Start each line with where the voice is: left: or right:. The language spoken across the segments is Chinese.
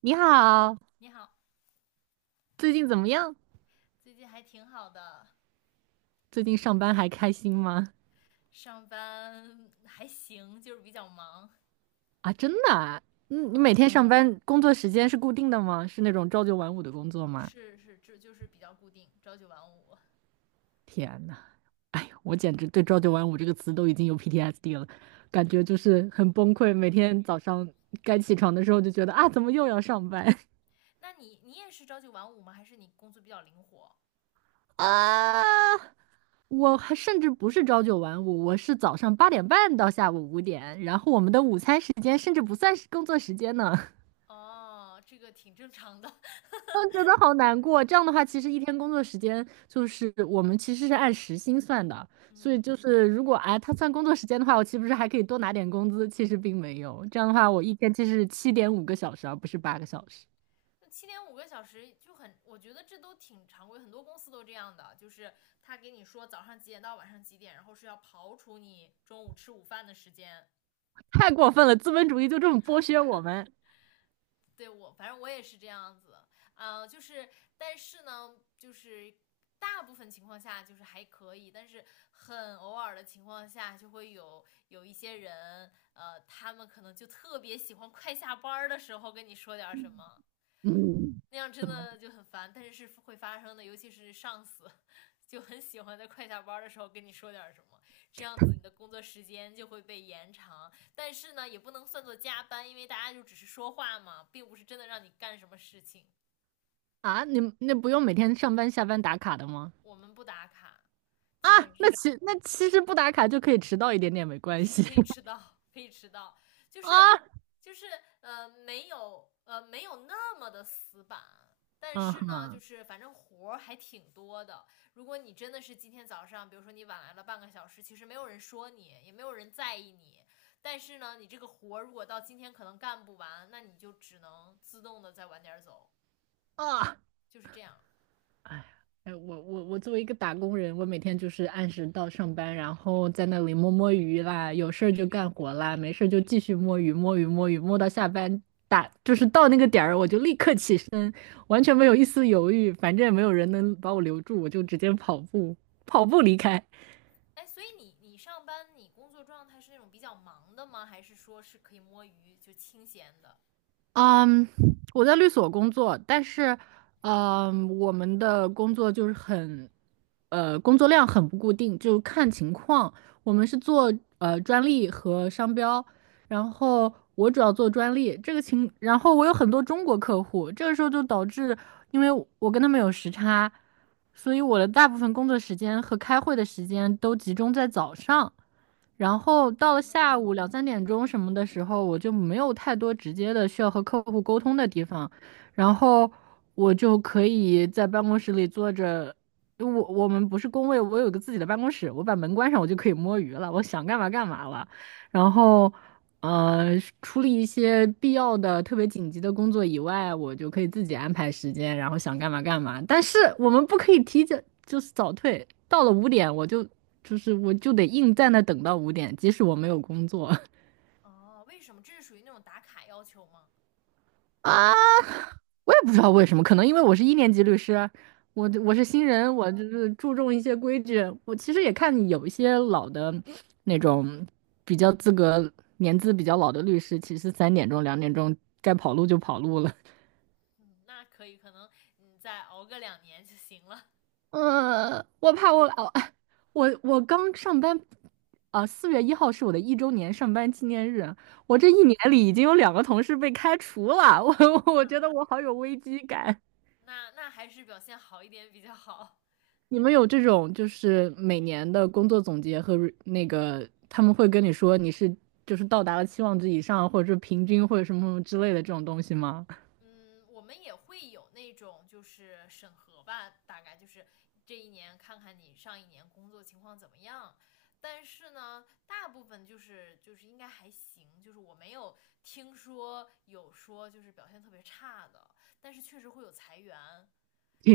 right: 你好，
left: 你好，
right: 最近怎么样？
left: 最近还挺好的，
right: 最近上班还开心吗？
left: 上班还行，就是比较忙。
right: 啊，真的啊？你每
left: 嗯，
right: 天上班工作时间是固定的吗？是那种朝九晚五的工作吗？
left: 是是，这就是比较固定，朝九晚五。
right: 天呐，哎呀我简直对"朝九晚五"这个词都已经有 PTSD 了，感觉就是很崩溃。每天早上该起床的时候就觉得啊，怎么又要上班
left: 那你也是朝九晚五吗？还是你工作比较灵活？
right: 啊？我还甚至不是朝九晚五，我是早上8:30到下午5点，然后我
left: 嗯
right: 们的午餐时间甚至不算是工作时间呢。
left: 哦，这个挺正常的。
right: 我觉得好难过。这样的话，其实一天工作时间就是我们其实是按时薪算的，所以
left: 嗯
right: 就是如果哎他算工作时间的话，我岂不是还可以多拿点工资？其实并没有。这样的话，
left: 啊，
right: 我一天其实是7.5个小时啊，而不是8个小时。
left: 那7.5个小时就很，我觉得这都挺常规，很多公司都这样的，就是他给你说早上几点到晚上几点，然后是要刨除你中午吃午饭的时间，
right: 太过分了，资本主义就这么剥削我们。
left: 对我，反正我也是这样子，就是，但是呢，就是大部分情况下就是还可以，但是很偶尔的情况下，就会有一些人，他们可能就特别喜欢快下班的时候跟你说点什么，
right: 嗯，
left: 那样真
right: 怎么
left: 的就很烦，但是是会发生的，尤其是上司 就很喜欢在快下班的时候跟你说点什么，这样子你的工作时间就会被延长，但是呢也不能算作加班，因为大家就只是说话嘛，并不是真的让你干什么事情。
right: 啊？你们那不用每天上班下班打卡的吗？
left: 我们不打卡，
right: 啊，
left: 基本上
right: 那其实不打卡就可以迟到一点点没关
left: 是
right: 系
left: 可以 迟到，可以迟到，就是
right: 啊。
left: 就是没有那么的死板，但
right: 嗯
left: 是呢，就
right: 哼
left: 是反正活儿还挺多的。如果你真的是今天早上，比如说你晚来了半个小时，其实没有人说你，也没有人在意你，但是呢，你这个活儿如果到今天可能干不完，那你就只能自动的再晚点儿走，
right: 啊。
left: 就是这样。
right: 哎，我作为一个打工人，我每天就是按时到上班，然后在那里摸摸鱼啦，有事儿就干活啦，没事儿就继续摸鱼摸鱼摸鱼，摸到下班就是到那个点儿我就立刻起身，完全没有一丝犹豫，反正也没有人能把我留住，我就直接跑步离开。
left: 哎，所以你上班你工作状态是那种比较忙的吗？还是说是可以摸鱼就清闲的？
right: 嗯，我在律所工作，但是，我们的工作就是工作量很不固定，就看情况。我们是做专利和商标，然后我主要做专利，这个情，然后我有很多中国客户，这个时候就导致，因为我跟他们有时差，所以我的大部分工作时间和开会的时间都集中在早上，然后到了
left: 哦，
right: 下午两三点钟什么的时候，我就没有太多直接的需要和客户沟通的地方，然后我就可以在办公室里坐着。因为我们不是工位，我有个自己的办公室，我把门关上，我就可以摸鱼了，我想干嘛干嘛了。然后呃，处理一些必要的、特别紧急的工作以外，我就可以自己安排时间，然后想干嘛干嘛。但是我们不可以提前，就是早退。到了五点，我就得硬在那等到五点，即使我没有工作
left: 哦，为什么？这是属于那种打卡要求吗？
right: 啊。我也不知道为什么，可能因为我是一年级律师，我是新人，我就是注重一些规矩。我其实也看有一些老的那种比较资格、年资比较老的律师，其实3点钟、2点钟该跑路就跑路了。
left: 嗯，那可以，可能你再熬个2年就行了。
right: 我怕我哦，我刚上班，啊，4月1号是我的一周年上班纪念日，我这
left: 嗯
right: 一年里已经有2个同事被开除了，我
left: 啊，
right: 觉得我好有危机感。
left: 那还是表现好一点比较好。
right: 你们有这种就是每年的工作总结和 他们会跟你说你是就是到达了期望值以上，或者是平均或者什么什么之类的这种东西吗？
left: 嗯，我们也会有那种就是审核吧，大概就是这一年看看你上一年工作情况怎么样。但是呢，大部分就是应该还行，就是我没有听说有说就是表现特别差的，但是确实会有裁员。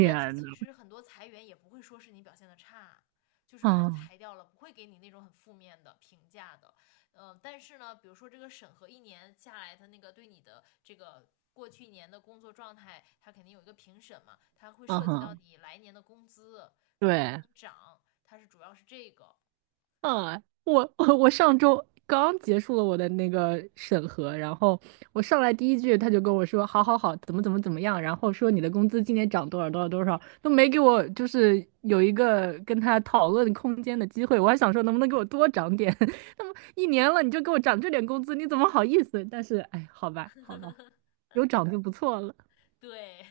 left: 但是
right: 呐，
left: 其实很多裁员也不会说是你表现的差，就是把你
right: 啊，
left: 裁掉了，不会给你那种很负面的评价的。嗯，但是呢，比如说这个审核一年下来，他那个对你的这个。过去一年的工作状态，他肯定有一个评审嘛，他会
right: 啊
left: 涉及到
right: 哈
left: 你来年的工资
right: 对。
left: 能涨，它是主要是这个。
right: 啊，我 我上周刚结束了我的那个审核，然后我上来第一句他就跟我说，好好好，怎么怎么怎么样，然后说你的工资今年涨多少多少多少，都没给我就是有一个跟他讨论空间的机会，我还想说能不能给我多涨点，那么一年了你就给我涨这点工资，你怎么好意思？但是哎，好吧好吧，有涨就不错了，
left: 对，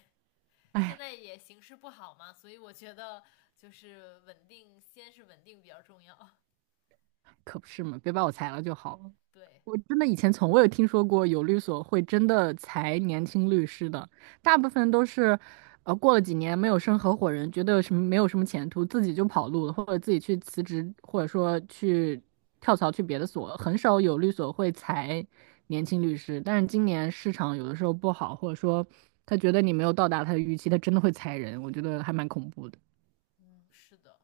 left: 现
right: 哎，
left: 在也形势不好嘛，所以我觉得就是稳定，先是稳定比较重要。
right: 可不是嘛，别把我裁了就好了。
left: 对，
right: 我真的以前从未有听说过有律所会真的裁年轻律师的，大部分都是，过了几年没有升合伙人，觉得什么没有什么前途，自己就跑路了，或者自己去辞职，或者说去跳槽去别的所，很少有律所会裁年轻律师。但是今年市场有的时候不好，或者说他觉得你没有到达他的预期，他真的会裁人，我觉得还蛮恐怖的。
left: 嗯，是的。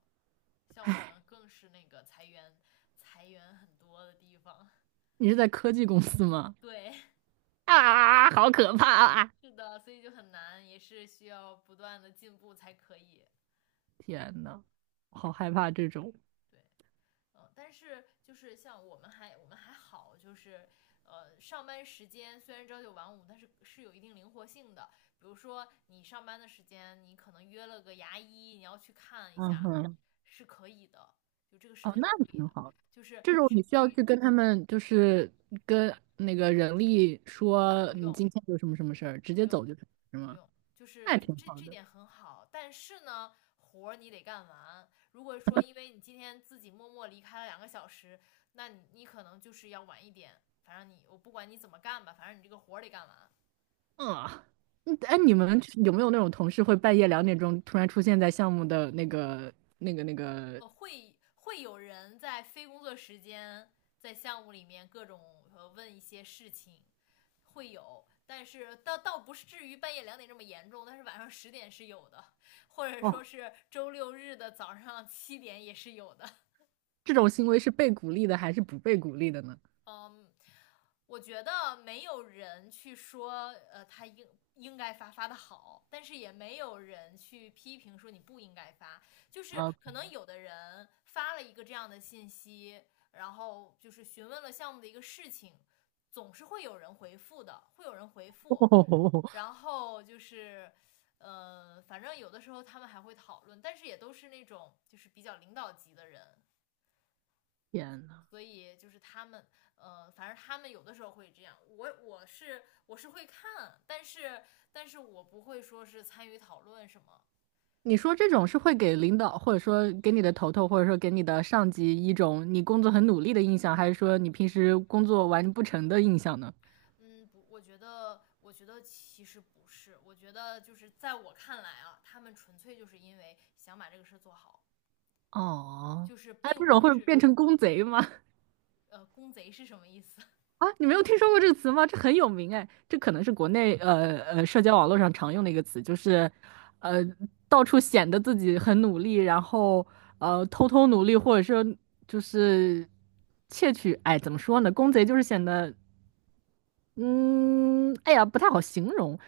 left: 像我们更是那个裁员很多的地方。
right: 你是在科技公司吗？
left: 对，
right: 啊，好可怕啊！
left: 是的，所以就很难，也是需要不断的进步才可以。
right: 天呐，好害怕这种。
left: 对，嗯，但是就是像我们还好，就是上班时间虽然朝九晚五，但是是有一定灵活性的。比如说你上班的时间，你可能约了个牙医，你要去看一
right: 嗯
left: 下，
right: 哼。
left: 是可以的，就这个事
right: 哦，
left: 情是
right: 那
left: 可以
right: 挺
left: 的，
right: 好。
left: 就是
right: 这种
left: 去
right: 你需
left: 不
right: 要
left: 予
right: 去跟他们，就是跟那个人力说
left: 不
right: 你
left: 用
right: 今天有什么什么事儿，直
left: 不
right: 接
left: 用，
right: 走就是是
left: 不
right: 吗？
left: 用，就
right: 那
left: 是
right: 也挺
left: 这
right: 好
left: 这
right: 的。
left: 点很好，但是呢，活儿你得干完。如果说因为你今天自己默默离开了2个小时，那你可能就是要晚一点。反正你我不管你怎么干吧，反正你这个活儿得干完，
right: 啊，嗯，
left: 就
right: 哎，
left: 是
right: 你
left: 这样。
right: 们有没有那种同事会半夜2点钟突然出现在项目的那个？
left: 会有人在非工作时间在项目里面各种问一些事情，会有，但是倒不是至于半夜2点这么严重，但是晚上10点是有的，或者说
right: 哦，
left: 是周六日的早上七点也是有的。
right: 这种行为是被鼓励的还是不被鼓励的呢？
left: 嗯，我觉得没有人去说，他应该发的好，但是也没有人去批评说你不应该发。就是
right: 啊，
left: 可能有的人发了一个这样的信息，然后就是询问了项目的一个事情，总是会有人回复的，会有人回 复。
right: 哦，
left: 然后就是，反正有的时候他们还会讨论，但是也都是那种就是比较领导级的人。
right: 天呐！
left: 所以就是他们，反正他们有的时候会这样。我是会看，但是我不会说是参与讨论什么。
right: 你说这种是会给领导，或者说给你的头头，或者说给你的上级一种你工作很努力的印象，还是说你平时工作完不成的印象呢？
left: 嗯，不，我觉得其实不是，我觉得就是在我看来啊，他们纯粹就是因为想把这个事做好，
right: 哦，
left: 就是
right: 那
left: 并
right: 这种
left: 不
right: 会
left: 是
right: 变成 工贼吗？
left: 公贼是什么意思？
right: 啊，你没有听说过这个词吗？这很有名哎，这可能是国内社交网络上常用的一个词，就是呃到处显得自己很努力，然后偷偷努力，或者说就是窃取，哎，怎么说呢？工贼就是显得嗯，哎呀，不太好形容，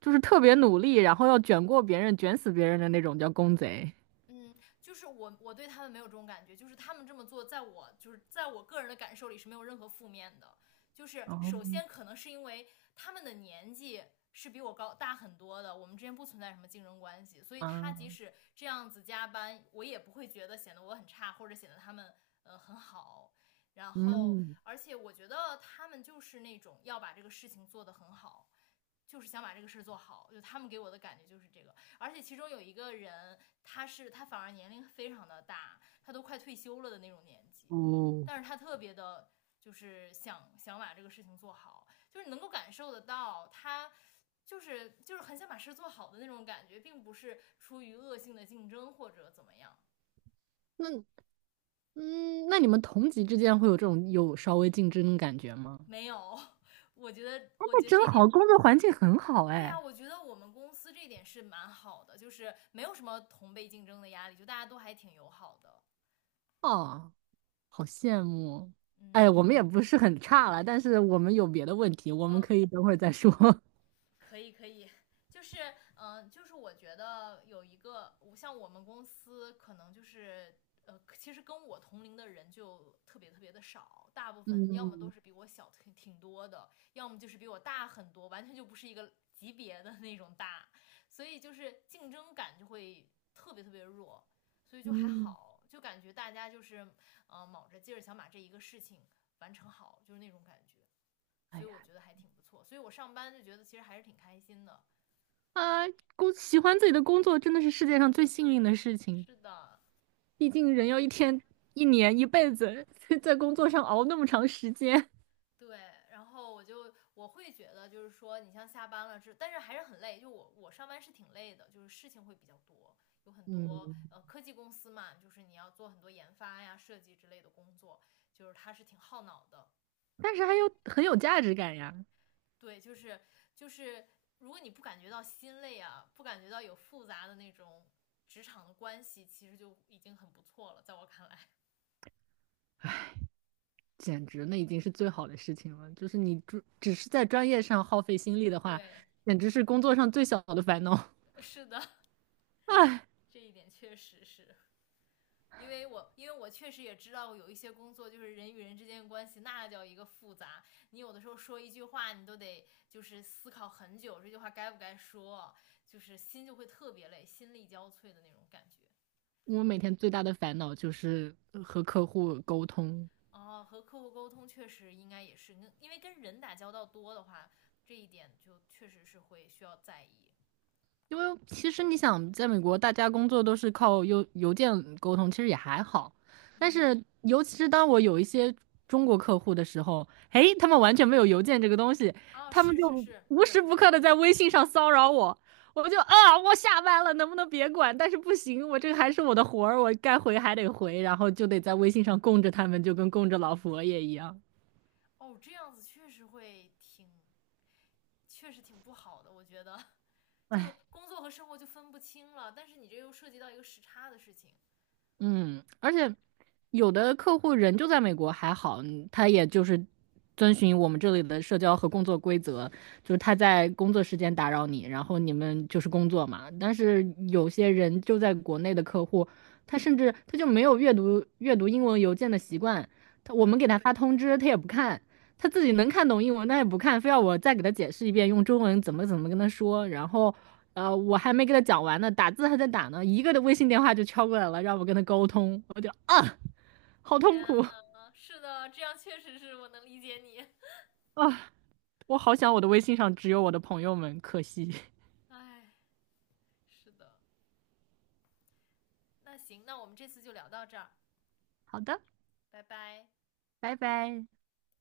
right: 就是特别努力，然后要卷过别人、卷死别人的那种，叫公贼。
left: 嗯，就是我对他们没有这种感觉，就是他们这么做，在我就是在我个人的感受里是没有任何负面的。就是首先可能是因为他们的年纪是比我高大很多的，我们之间不存在什么竞争关系，所以他即
right: 啊，
left: 使这样子加班，我也不会觉得显得我很差，或者显得他们很好。然后，
right: 嗯，
left: 而且我觉得他们就是那种要把这个事情做得很好，就是想把这个事儿做好，就他们给我的感觉就是这个。而且其中有一个人，他反而年龄非常的大，他都快退休了的那种年纪，
right: 哦，
left: 但是他特别的，就是想把这个事情做好，就是你能够感受得到他。就是很想把事做好的那种感觉，并不是出于恶性的竞争或者怎么样，
right: 那那你们同级之间会有这种有稍微竞争的感觉吗？
left: 没有。我觉得，我
right: 那
left: 觉得
right: 真
left: 这点
right: 好，工作环境很好，
left: 对呀、
right: 哎。
left: 我觉得我们公司这点是蛮好的，就是没有什么同辈竞争的压力，就大家都还挺友好的。
right: 哦，好羡慕。哎，
left: 嗯，
right: 我们也不是很差了，但是我们有别的问题，我们
left: 呃，
right: 可以等会儿再说。
left: 可以可以，就是就是我觉得有一个，像我们公司可能就是。其实跟我同龄的人就特别特别的少，大部分要么都
right: 嗯
left: 是比我小挺多的，要么就是比我大很多，完全就不是一个级别的那种大，所以就是竞争感就会特别特别弱，所以就还
right: 嗯，
left: 好，就感觉大家就是卯着劲儿想把这一个事情完成好，就是那种感觉。
right: 哎
left: 所以
right: 呀，
left: 我觉得还挺不错。所以我上班就觉得其实还是挺开心的。
right: 啊，喜欢自己的工作真的是世界上最幸运的事情。
left: 是的，
right: 毕竟人要一天、一年、一辈子 在工作上熬那么长时间，
left: 对。然后我会觉得就是说，你像下班了是，但是还是很累。就我上班是挺累的，就是事情会比较多，有很多
right: 嗯，
left: 科技公司嘛，就是你要做很多研发呀、设计之类的工作，就是它是挺耗脑的。
right: 但是还有很有价值感呀，
left: 对，就是，如果你不感觉到心累啊，不感觉到有复杂的那种职场的关系，其实就已经很不错了，在我看来。
right: 简直那已经是最好的事情了。就是你只是在专业上耗费心力的 话，
left: 对，
right: 简直是工作上最小的烦恼。
left: 是的，
right: 唉，
left: 这一点确实是因为我确实也知道有一些工作就是人与人之间的关系，那叫一个复杂。你有的时候说一句话，你都得就是思考很久，这句话该不该说，就是心就会特别累，心力交瘁的那种感觉。
right: 我每天最大的烦恼就是和客户沟通，
left: 哦，和客户沟通确实应该也是因为跟人打交道多的话，这一点就确实是会需要在意。
right: 因为其实你想，在美国大家工作都是靠邮件沟通，其实也还好。但
left: 嗯，
right: 是，尤其是当我有一些中国客户的时候，诶，他们完全没有邮件这个东西，
left: 哦，
right: 他们
left: 是是
right: 就
left: 是，
right: 无时
left: 确
right: 不
left: 实，
right: 刻的在微信上骚扰我，我就啊，我下班了，能不能别管？但是不行，我这个还是我的活儿，我该回还得回，然后就得在微信上供着他们，就跟供着老佛爷一样。
left: 哦，这样子确实会挺，确实挺不好的，我觉得。就工作和生活就分不清了。但是你这又涉及到一个时差的事情。
right: 嗯，而且有的客户人就在美国还好，他也就是遵循我们这里的社交和工作规则，就是他在工作时间打扰你，然后你们就是工作嘛。但是有些人就在国内的客户，他甚至他就没有阅读英文邮件的习惯，他我
left: 对，
right: 们给他发通知，他也不看，他自己能看懂英文，他也不看，非要我再给他解释一遍，用中文怎么怎么跟他说，然后。我还没给他讲完呢，打字还在打呢，一个的微信电话就敲过来了，让我跟他沟通，我就啊，好
left: 天
right: 痛苦
left: 呐，是的，这样确实是我能理解你。
right: 啊，我好想我的微信上只有我的朋友们，可惜。
left: 哎，是的。那行，那我们这次就聊到这儿，
right: 好的，
left: 拜拜。
right: 拜拜。